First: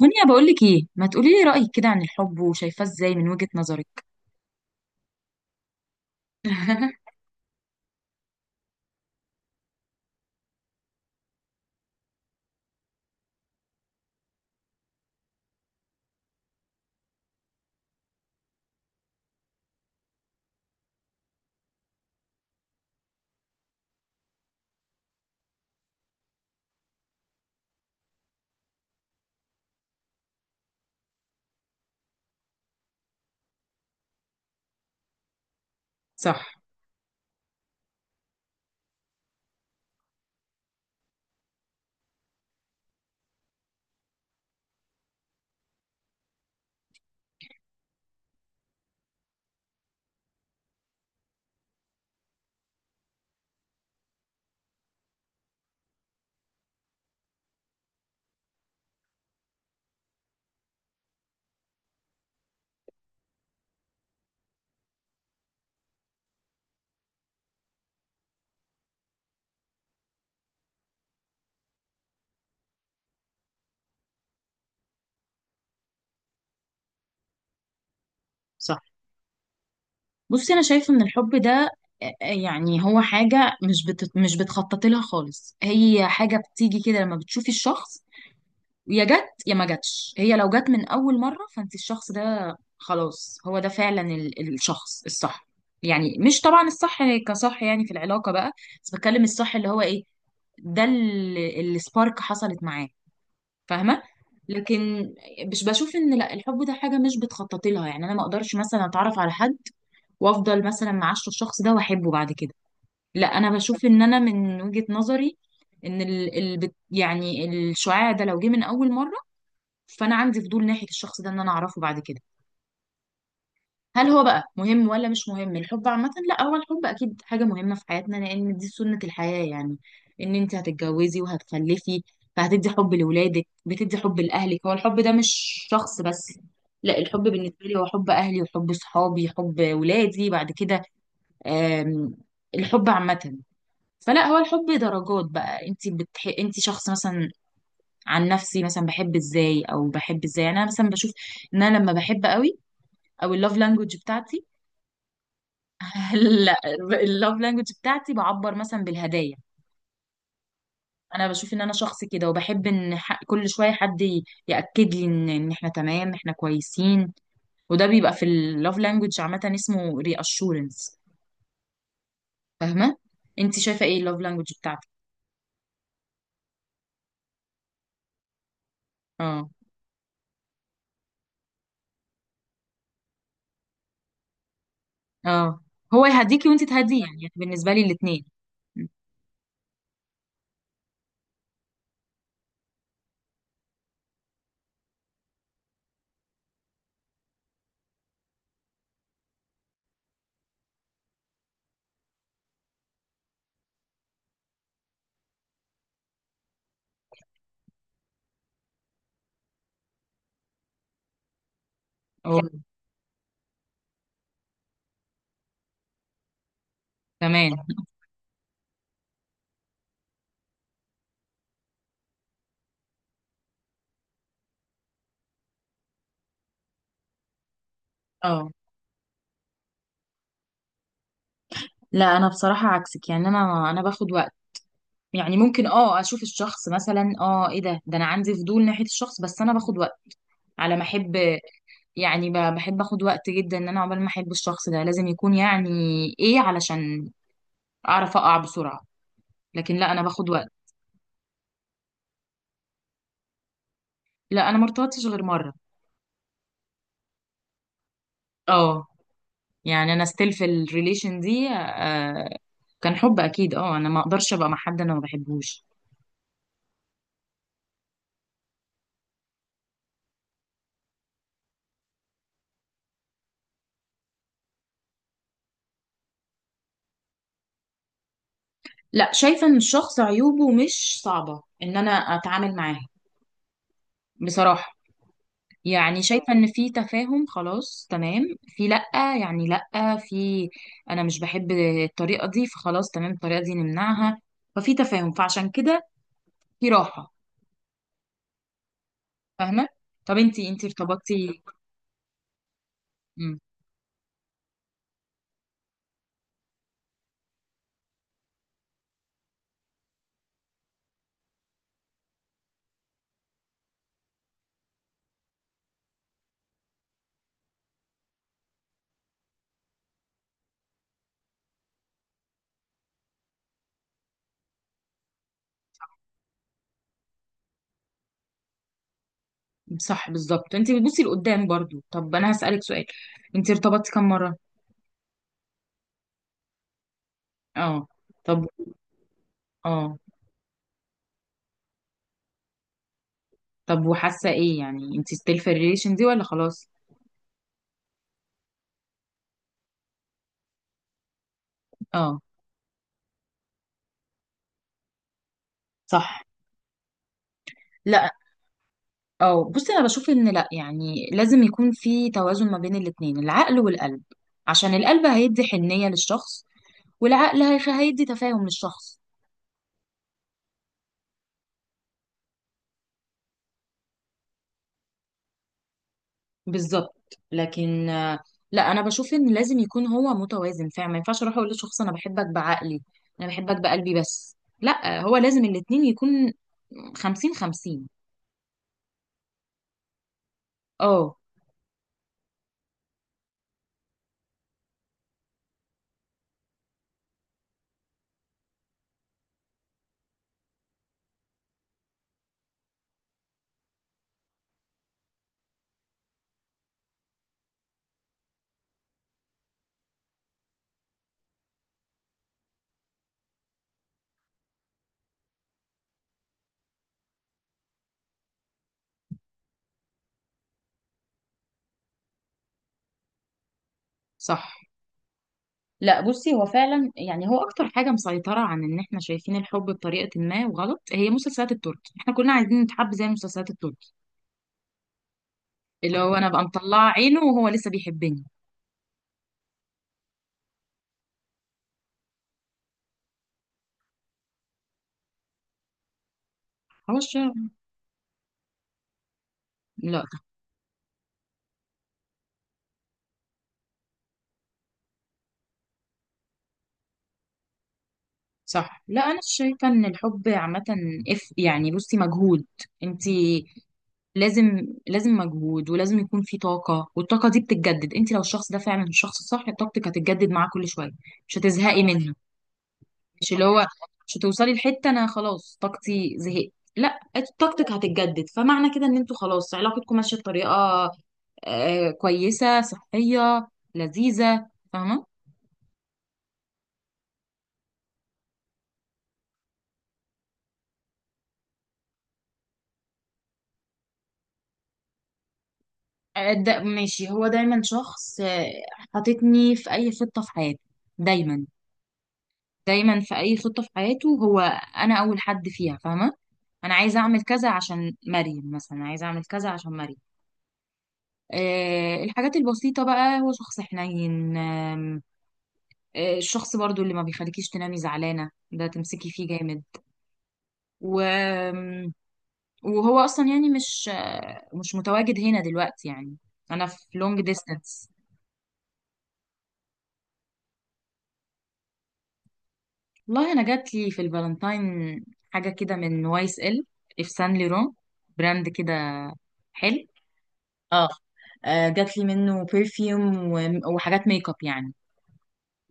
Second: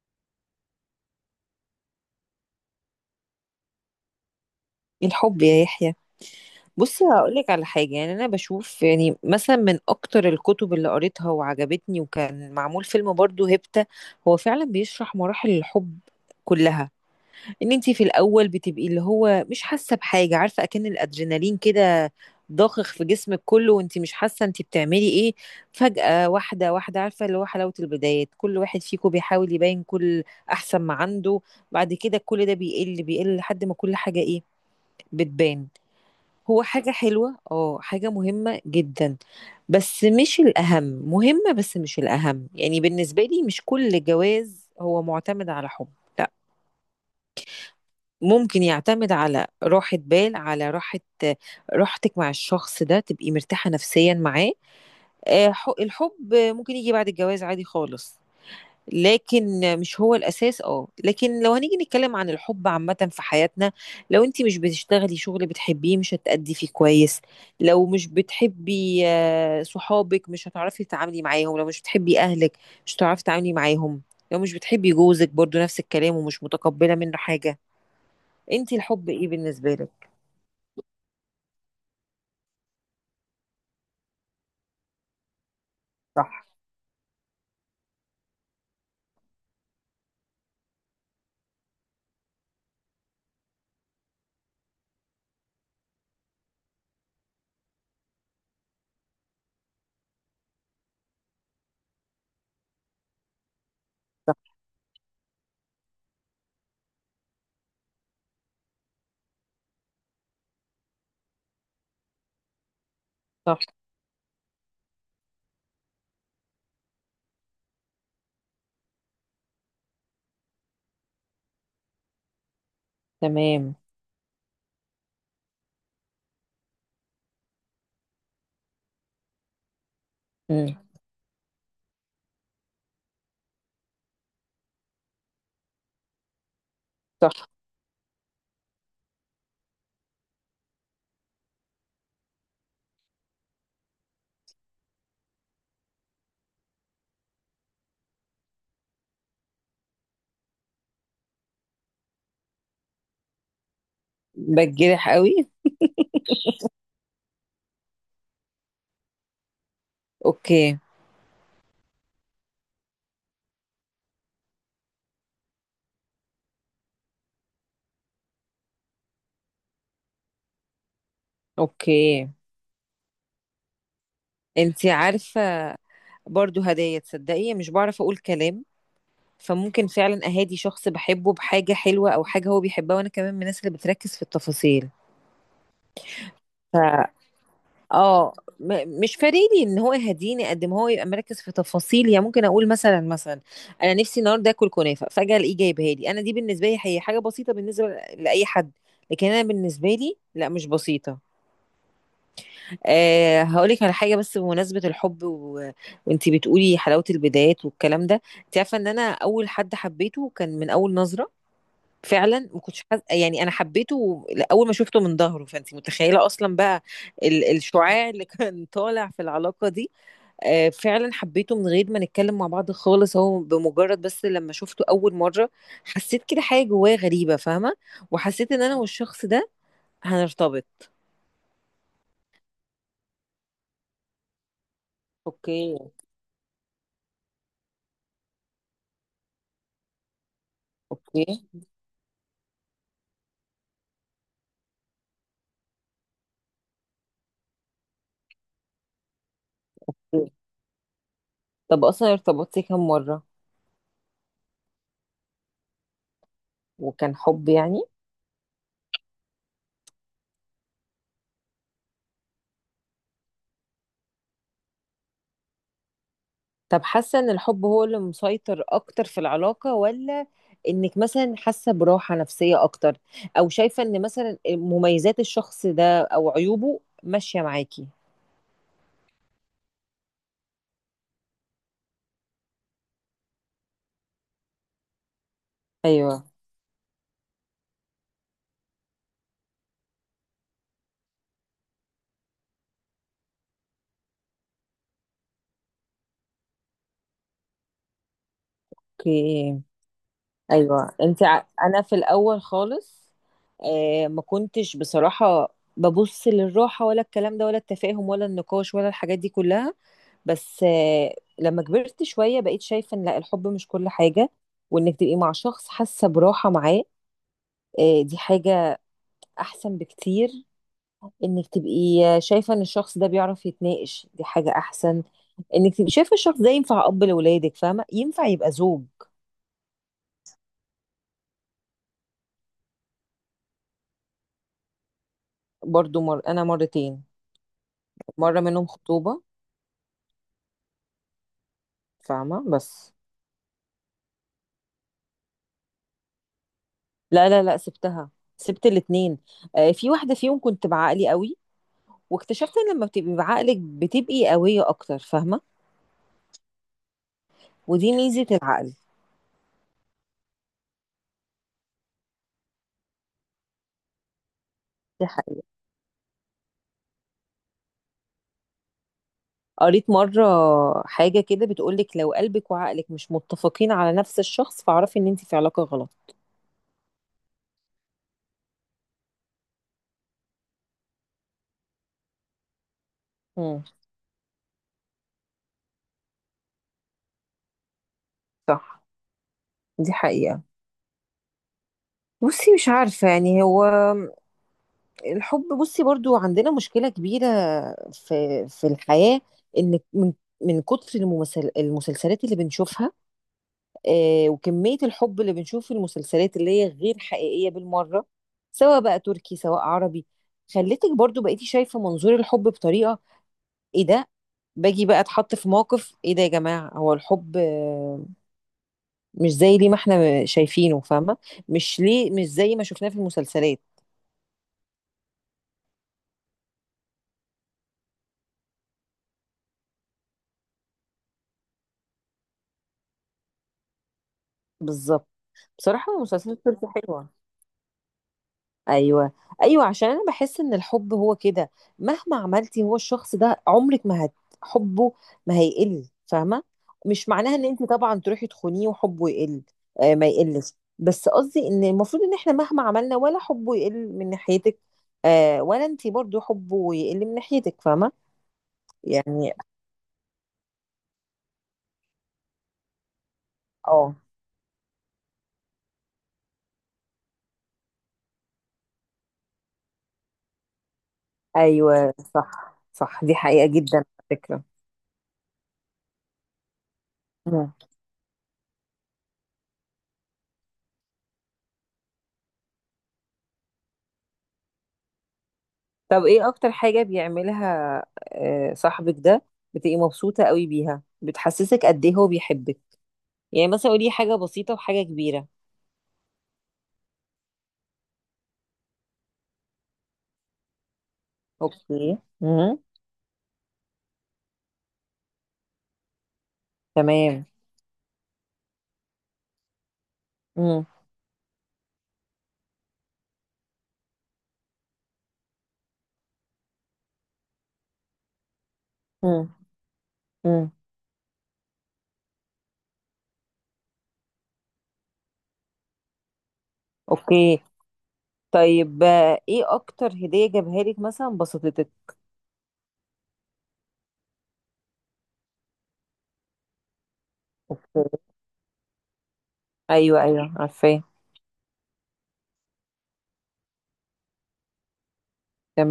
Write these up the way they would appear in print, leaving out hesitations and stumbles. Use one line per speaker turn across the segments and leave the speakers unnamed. دنيا، بقول لك ايه؟ ما تقولي لي رأيك كده عن الحب وشايفاه ازاي من وجهة نظرك.
الحب يا يحيى. بص هقولك على حاجة، يعني أنا بشوف، يعني مثلا من أكتر الكتب اللي قريتها وعجبتني وكان معمول فيلم برضو هيبتا. هو فعلا بيشرح مراحل الحب كلها. ان انتي في الأول بتبقي اللي هو مش حاسة بحاجة، عارفة أكن الأدرينالين كده ضاخخ في جسمك كله وانتي مش حاسة انتي بتعملي ايه. فجأة واحدة واحدة، عارفة، اللي هو حلاوة البدايات، كل واحد فيكم بيحاول يبين كل أحسن ما عنده. بعد كده كل ده بيقل بيقل لحد ما كل حاجة ايه، بتبان.
صح،
هو حاجة حلوة، حاجة مهمة جدا، بس مش الأهم. مهمة بس مش الأهم، يعني بالنسبة لي مش كل جواز هو معتمد على حب، لا. ممكن يعتمد على راحة بال، على راحة، راحتك مع الشخص ده، تبقي مرتاحة نفسيا معاه. الحب ممكن يجي بعد الجواز عادي خالص. لكن مش هو الأساس، لكن لو هنيجي نتكلم عن الحب عامة في حياتنا، لو انت مش بتشتغلي شغل بتحبيه مش هتأدي فيه كويس. لو مش بتحبي صحابك مش هتعرفي تتعاملي معاهم. لو مش بتحبي أهلك مش هتعرفي تتعاملي معاهم. لو مش بتحبي جوزك برضو نفس الكلام، ومش متقبلة منه حاجة. انت
صح.
الحب ايه بالنسبة لك؟
بصي، انا شايفه ان الحب ده يعني هو حاجه مش بتخططي لها خالص. هي حاجه
صح.
بتيجي كده لما بتشوفي الشخص. يا جت يا ما جاتش. هي لو جت من اول مره فانت الشخص ده، خلاص هو ده فعلا الشخص الصح. يعني مش طبعا الصح كصح يعني في العلاقه بقى، بس بتكلم الصح اللي هو ايه. ده اللي السبارك حصلت معاه، فاهمه. لكن مش بشوف ان لا، الحب ده حاجه مش بتخططي لها. يعني انا ما اقدرش مثلا اتعرف على حد وافضل مثلا معاشره الشخص ده واحبه بعد كده. لا، انا
صح.
بشوف ان انا من وجهه نظري ان يعني الشعاع ده لو جه من اول مره، فانا عندي فضول ناحيه الشخص ده ان انا اعرفه بعد كده.
تمام.
هل هو بقى مهم ولا مش مهم الحب عامة؟ لا، هو الحب اكيد حاجة مهمة في حياتنا، لان دي سنة الحياة يعني. ان انت
مم.
هتتجوزي وهتخلفي، فهتدي حب لولادك، بتدي حب لاهلك. هو الحب ده مش شخص بس. لا، الحب
صح.
بالنسبة لي هو حب اهلي وحب صحابي، حب ولادي بعد كده. آم، الحب عامة. فلا، هو الحب درجات بقى. انت شخص مثلا. عن نفسي، مثلا بحب ازاي او بحب ازاي، يعني انا مثلا بشوف ان انا لما بحب قوي، او اللوف لانجوج بتاعتي.
بتجرح قوي.
لا، اللوف لانجوج بتاعتي بعبر مثلا بالهدايا.
اوكي.
انا بشوف ان انا شخص كده، وبحب كل شويه حد ياكد لي ان احنا تمام، احنا كويسين. وده بيبقى في اللوف لانجوج، عامه اسمه ري اشورنس،
اوكي.
فاهمه. انت شايفه ايه اللوف لانجوج
انت
بتاعتك؟
عارفة، برضو هدايا، تصدقي مش بعرف اقول كلام.
اه،
فممكن فعلا اهادي شخص بحبه بحاجة حلوة او حاجة هو بيحبها، وانا كمان من الناس اللي بتركز في التفاصيل.
اه. هو يهديكي وانت
ف
تهديه، يعني بالنسبه لي الاثنين.
اه مش فارقلي ان هو يهديني قد ما هو يبقى مركز في تفاصيل. يعني ممكن اقول، مثلا انا نفسي النهارده اكل كنافه، فجاه الاقيه جايبها لي، انا دي بالنسبه لي هي حاجه بسيطه بالنسبه لاي حد، لكن انا بالنسبه لي لا مش بسيطه. هقولك على حاجة بس بمناسبة الحب وانتي بتقولي حلاوة البدايات والكلام ده، انت عارفة ان انا اول حد حبيته كان من اول نظرة.
اه.
فعلا ما كنتش يعني انا حبيته اول ما شفته من ظهره، فانت متخيلة اصلا بقى
تمام.
الشعاع اللي كان طالع في العلاقة دي. فعلا حبيته من غير ما نتكلم مع بعض خالص، هو بمجرد بس لما شفته اول مرة حسيت كده حاجة جوايا غريبة، فاهمة؟
اه.
وحسيت ان انا والشخص ده هنرتبط.
لا، انا بصراحه عكسك. يعني انا باخد وقت. يعني ممكن
اوكي.
اشوف الشخص مثلا، ايه ده انا عندي فضول ناحيه الشخص، بس انا باخد وقت على ما احب.
اوكي.
يعني بحب اخد وقت جدا، ان انا عقبال ما احب الشخص ده لازم يكون يعني ايه، علشان اعرف اقع بسرعة. لكن لا، انا باخد وقت.
طب اصلا ارتبطتي كام مرة؟
لا، انا ما ارتبطتش غير مرة.
وكان حب يعني؟
اه. يعني انا ستيل في الريليشن دي. كان حب اكيد. اه انا ما اقدرش ابقى مع حد انا ما بحبهوش.
طب حاسة ان الحب هو اللي مسيطر اكتر في العلاقة، ولا انك مثلا حاسة براحة نفسية اكتر، او شايفة ان مثلا مميزات الشخص ده او عيوبه ماشية معاكي؟
لا، شايفة ان الشخص عيوبه مش صعبة ان انا اتعامل معاها، بصراحة. يعني
ايوه.
شايفة ان في تفاهم، خلاص تمام. في، لأ، يعني لأ، في، انا مش بحب الطريقة دي، فخلاص تمام الطريقة دي نمنعها. ففي تفاهم، فعشان كده في راحة،
اوكي.
فاهمة. طب انتي
ايوه انت
ارتبطتي؟
انا في الاول خالص
مم.
ما كنتش بصراحة ببص للراحة ولا الكلام ده ولا التفاهم ولا النقاش ولا الحاجات دي كلها. بس لما كبرت شوية بقيت شايفة ان لا الحب مش كل حاجة. وانك تبقي مع شخص حاسة براحة معاه، دي حاجة احسن بكتير. انك تبقي شايفة ان الشخص ده بيعرف يتناقش، دي حاجة احسن. انك تبقي شايفة الشخص ده ينفع اب لولادك، فاهمة؟ ينفع يبقى زوج.
صح، بالظبط، انتي بتبصي لقدام برضو. طب انا هسألك سؤال، انتي ارتبطتي كم مرة؟
برضو انا مرتين.
اه.
مرة
طب.
منهم خطوبة،
اه.
فاهمة؟ بس
طب، وحاسة ايه يعني؟ انتي ستيل في الريليشن دي ولا خلاص؟
لا لا لا، سبتها، سبت الاتنين. في واحدة فيهم كنت بعقلي قوي،
اه.
واكتشفت ان لما بتبقي بعقلك بتبقي قوية اكتر، فاهمة؟
صح.
ودي
لا.
ميزة العقل.
اه، بصي انا بشوف ان لا، يعني لازم يكون في توازن ما بين الاتنين، العقل والقلب. عشان القلب
دي حقيقة.
هيدي حنية للشخص، والعقل هيدي تفاهم للشخص.
قريت مرة حاجة كده بتقولك لو قلبك وعقلك مش متفقين على نفس الشخص فاعرفي ان انت في علاقة غلط.
بالظبط، لكن، لا انا بشوف ان لازم يكون هو متوازن فعلا. ما ينفعش اروح اقول لشخص انا بحبك بعقلي، انا بحبك
امم.
بقلبي، بس لا، هو لازم الاتنين يكون خمسين خمسين.
صح. دي حقيقة.
اه.
بصي مش عارفة يعني هو الحب، بصي برضو عندنا مشكلة كبيرة في الحياة. ان من كتر الممثل المسلسلات اللي بنشوفها، وكمية الحب اللي بنشوف في المسلسلات اللي هي غير حقيقية بالمرة، سواء بقى تركي سواء عربي، خلتك برضو بقيتي شايفة منظور الحب بطريقة، ايه ده؟ باجي بقى اتحط في موقف، ايه ده يا جماعه؟ هو الحب مش زي ليه ما احنا شايفينه، فاهمه؟ مش ليه مش زي ما شفناه في المسلسلات.
صح. لا، بصي هو فعلا. يعني هو اكتر حاجه مسيطره عن ان احنا شايفين الحب بطريقه ما وغلط، هي مسلسلات التركي. احنا كلنا عايزين نتحب زي مسلسلات التركي.
بالظبط. بصراحه
اللي هو انا
المسلسلات
ابقى
بتبقى
مطلعه
حلوه.
عينه وهو لسه بيحبني.
ايوه، ايوه، عشان انا بحس ان الحب هو كده. مهما عملتي هو الشخص ده عمرك ما هت حبه، ما هيقل، فاهمه؟
خلاص.
مش معناها ان انت طبعا تروحي تخونيه وحبه يقل.
لا.
ما يقلش. بس قصدي ان المفروض ان احنا مهما عملنا ولا حبه يقل من ناحيتك، ولا انت برضو حبه يقل من ناحيتك، فاهمه؟
صح. لا، انا
يعني.
شايفه ان الحب عامه، اف، يعني بصي مجهود. انت
اه
لازم مجهود، ولازم يكون في طاقه، والطاقه دي بتتجدد. انت لو الشخص ده فعلا الشخص الصح، طاقتك هتتجدد معاه كل شويه، مش هتزهقي
ايوه،
منها.
صح، صح، دي
مش اللي
حقيقه
هو
جدا على
مش
فكره.
هتوصلي لحته انا خلاص طاقتي زهقت. لا، طاقتك هتتجدد. فمعنى كده ان انتوا خلاص علاقتكم ماشيه بطريقه كويسه، صحيه، لذيذه، فاهمه.
طب ايه اكتر حاجة بيعملها صاحبك ده، بتبقي مبسوطة قوي بيها، بتحسسك قد ايه هو بيحبك؟ يعني مثلا قولي حاجة بسيطة وحاجة كبيرة.
ده ماشي. هو دايما شخص، حاططني في اي خطه في حياته. دايما.
اوكي. امم.
دايما في اي خطه في حياته، هو انا اول حد فيها، فاهمه. انا عايزه اعمل
تمام.
كذا عشان مريم، مثلا عايزه اعمل كذا عشان مريم.
امم.
الحاجات البسيطة بقى، هو شخص حنين. الشخص برضو اللي ما بيخليكيش تنامي زعلانة، ده تمسكي فيه
امم.
جامد.
امم.
و... وهو أصلا يعني مش متواجد هنا دلوقتي يعني. أنا في لونج
اوكي.
ديستانس.
طيب ايه اكتر هدية جابها لك مثلا بسطتك؟
والله، أنا جات لي في الفالنتاين حاجة كده من واي اس ال، في سان ليرون، براند كده حلو.
ايوه، ايوه، عارفاه.
اه. جات لي منه برفيوم، وحاجات ميك اب يعني.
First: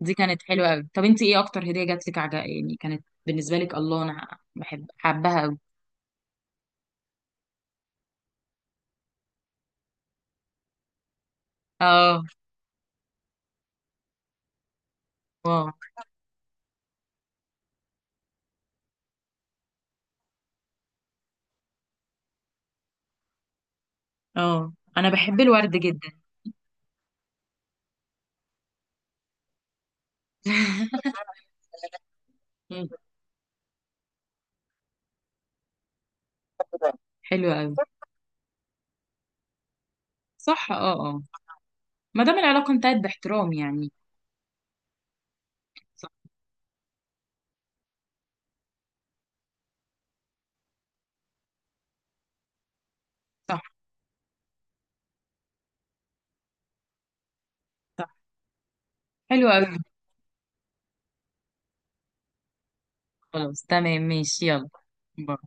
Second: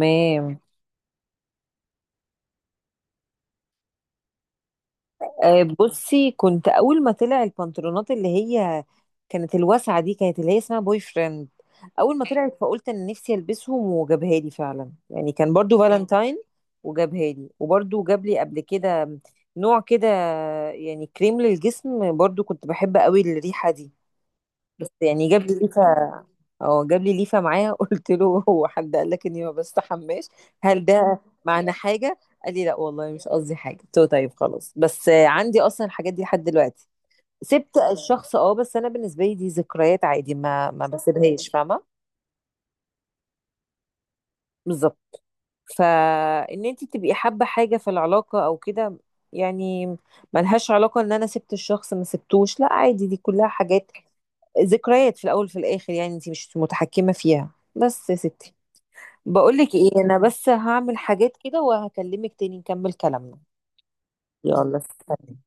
دي كانت حلوة قوي. طب انت ايه اكتر هدية جات لك عجب، يعني كانت بالنسبة لك؟ الله، انا بحب حبها قوي.
بصي كنت اول ما طلع البنطلونات اللي هي كانت الواسعه دي، كانت اللي هي اسمها بوي فريند، اول
اه.
ما طلعت فقلت ان نفسي البسهم، وجابها لي فعلا يعني، كان
واو.
برضو فالنتاين. وجابها لي وبرضو جاب لي قبل كده نوع كده، يعني كريم للجسم، برضو كنت بحب قوي الريحه دي،
اه،
بس
انا
يعني
بحب
جاب لي
الورد
ريحه.
جدا.
اه جاب لي ليفه معايا قلت له هو حد قال لك اني ما بستحماش؟ هل ده معنى حاجه؟ قال لي لا
مم.
والله مش قصدي حاجه. قلت له طيب خلاص، بس عندي اصلا الحاجات دي لحد دلوقتي.
حلو قوي.
سبت الشخص، بس انا بالنسبه لي دي ذكريات عادي،
صح،
ما
اه، اه،
بسيبهاش، فاهمه؟
ما دام العلاقه انتهت باحترام يعني.
بالظبط.
صح،
فان انت تبقي حابه حاجه في العلاقه او كده، يعني ملهاش علاقه ان انا سبت الشخص ما سبتوش، لا عادي دي كلها
صح،
حاجات ذكريات في الاول وفي الاخر، يعني انت مش متحكمه فيها. بس
صح.
يا ستي،
حلو قوي.
بقولك ايه، انا بس هعمل حاجات كده وهكلمك تاني نكمل كلامنا.
خلاص تمام، ماشي، يلا.
يلا سلام.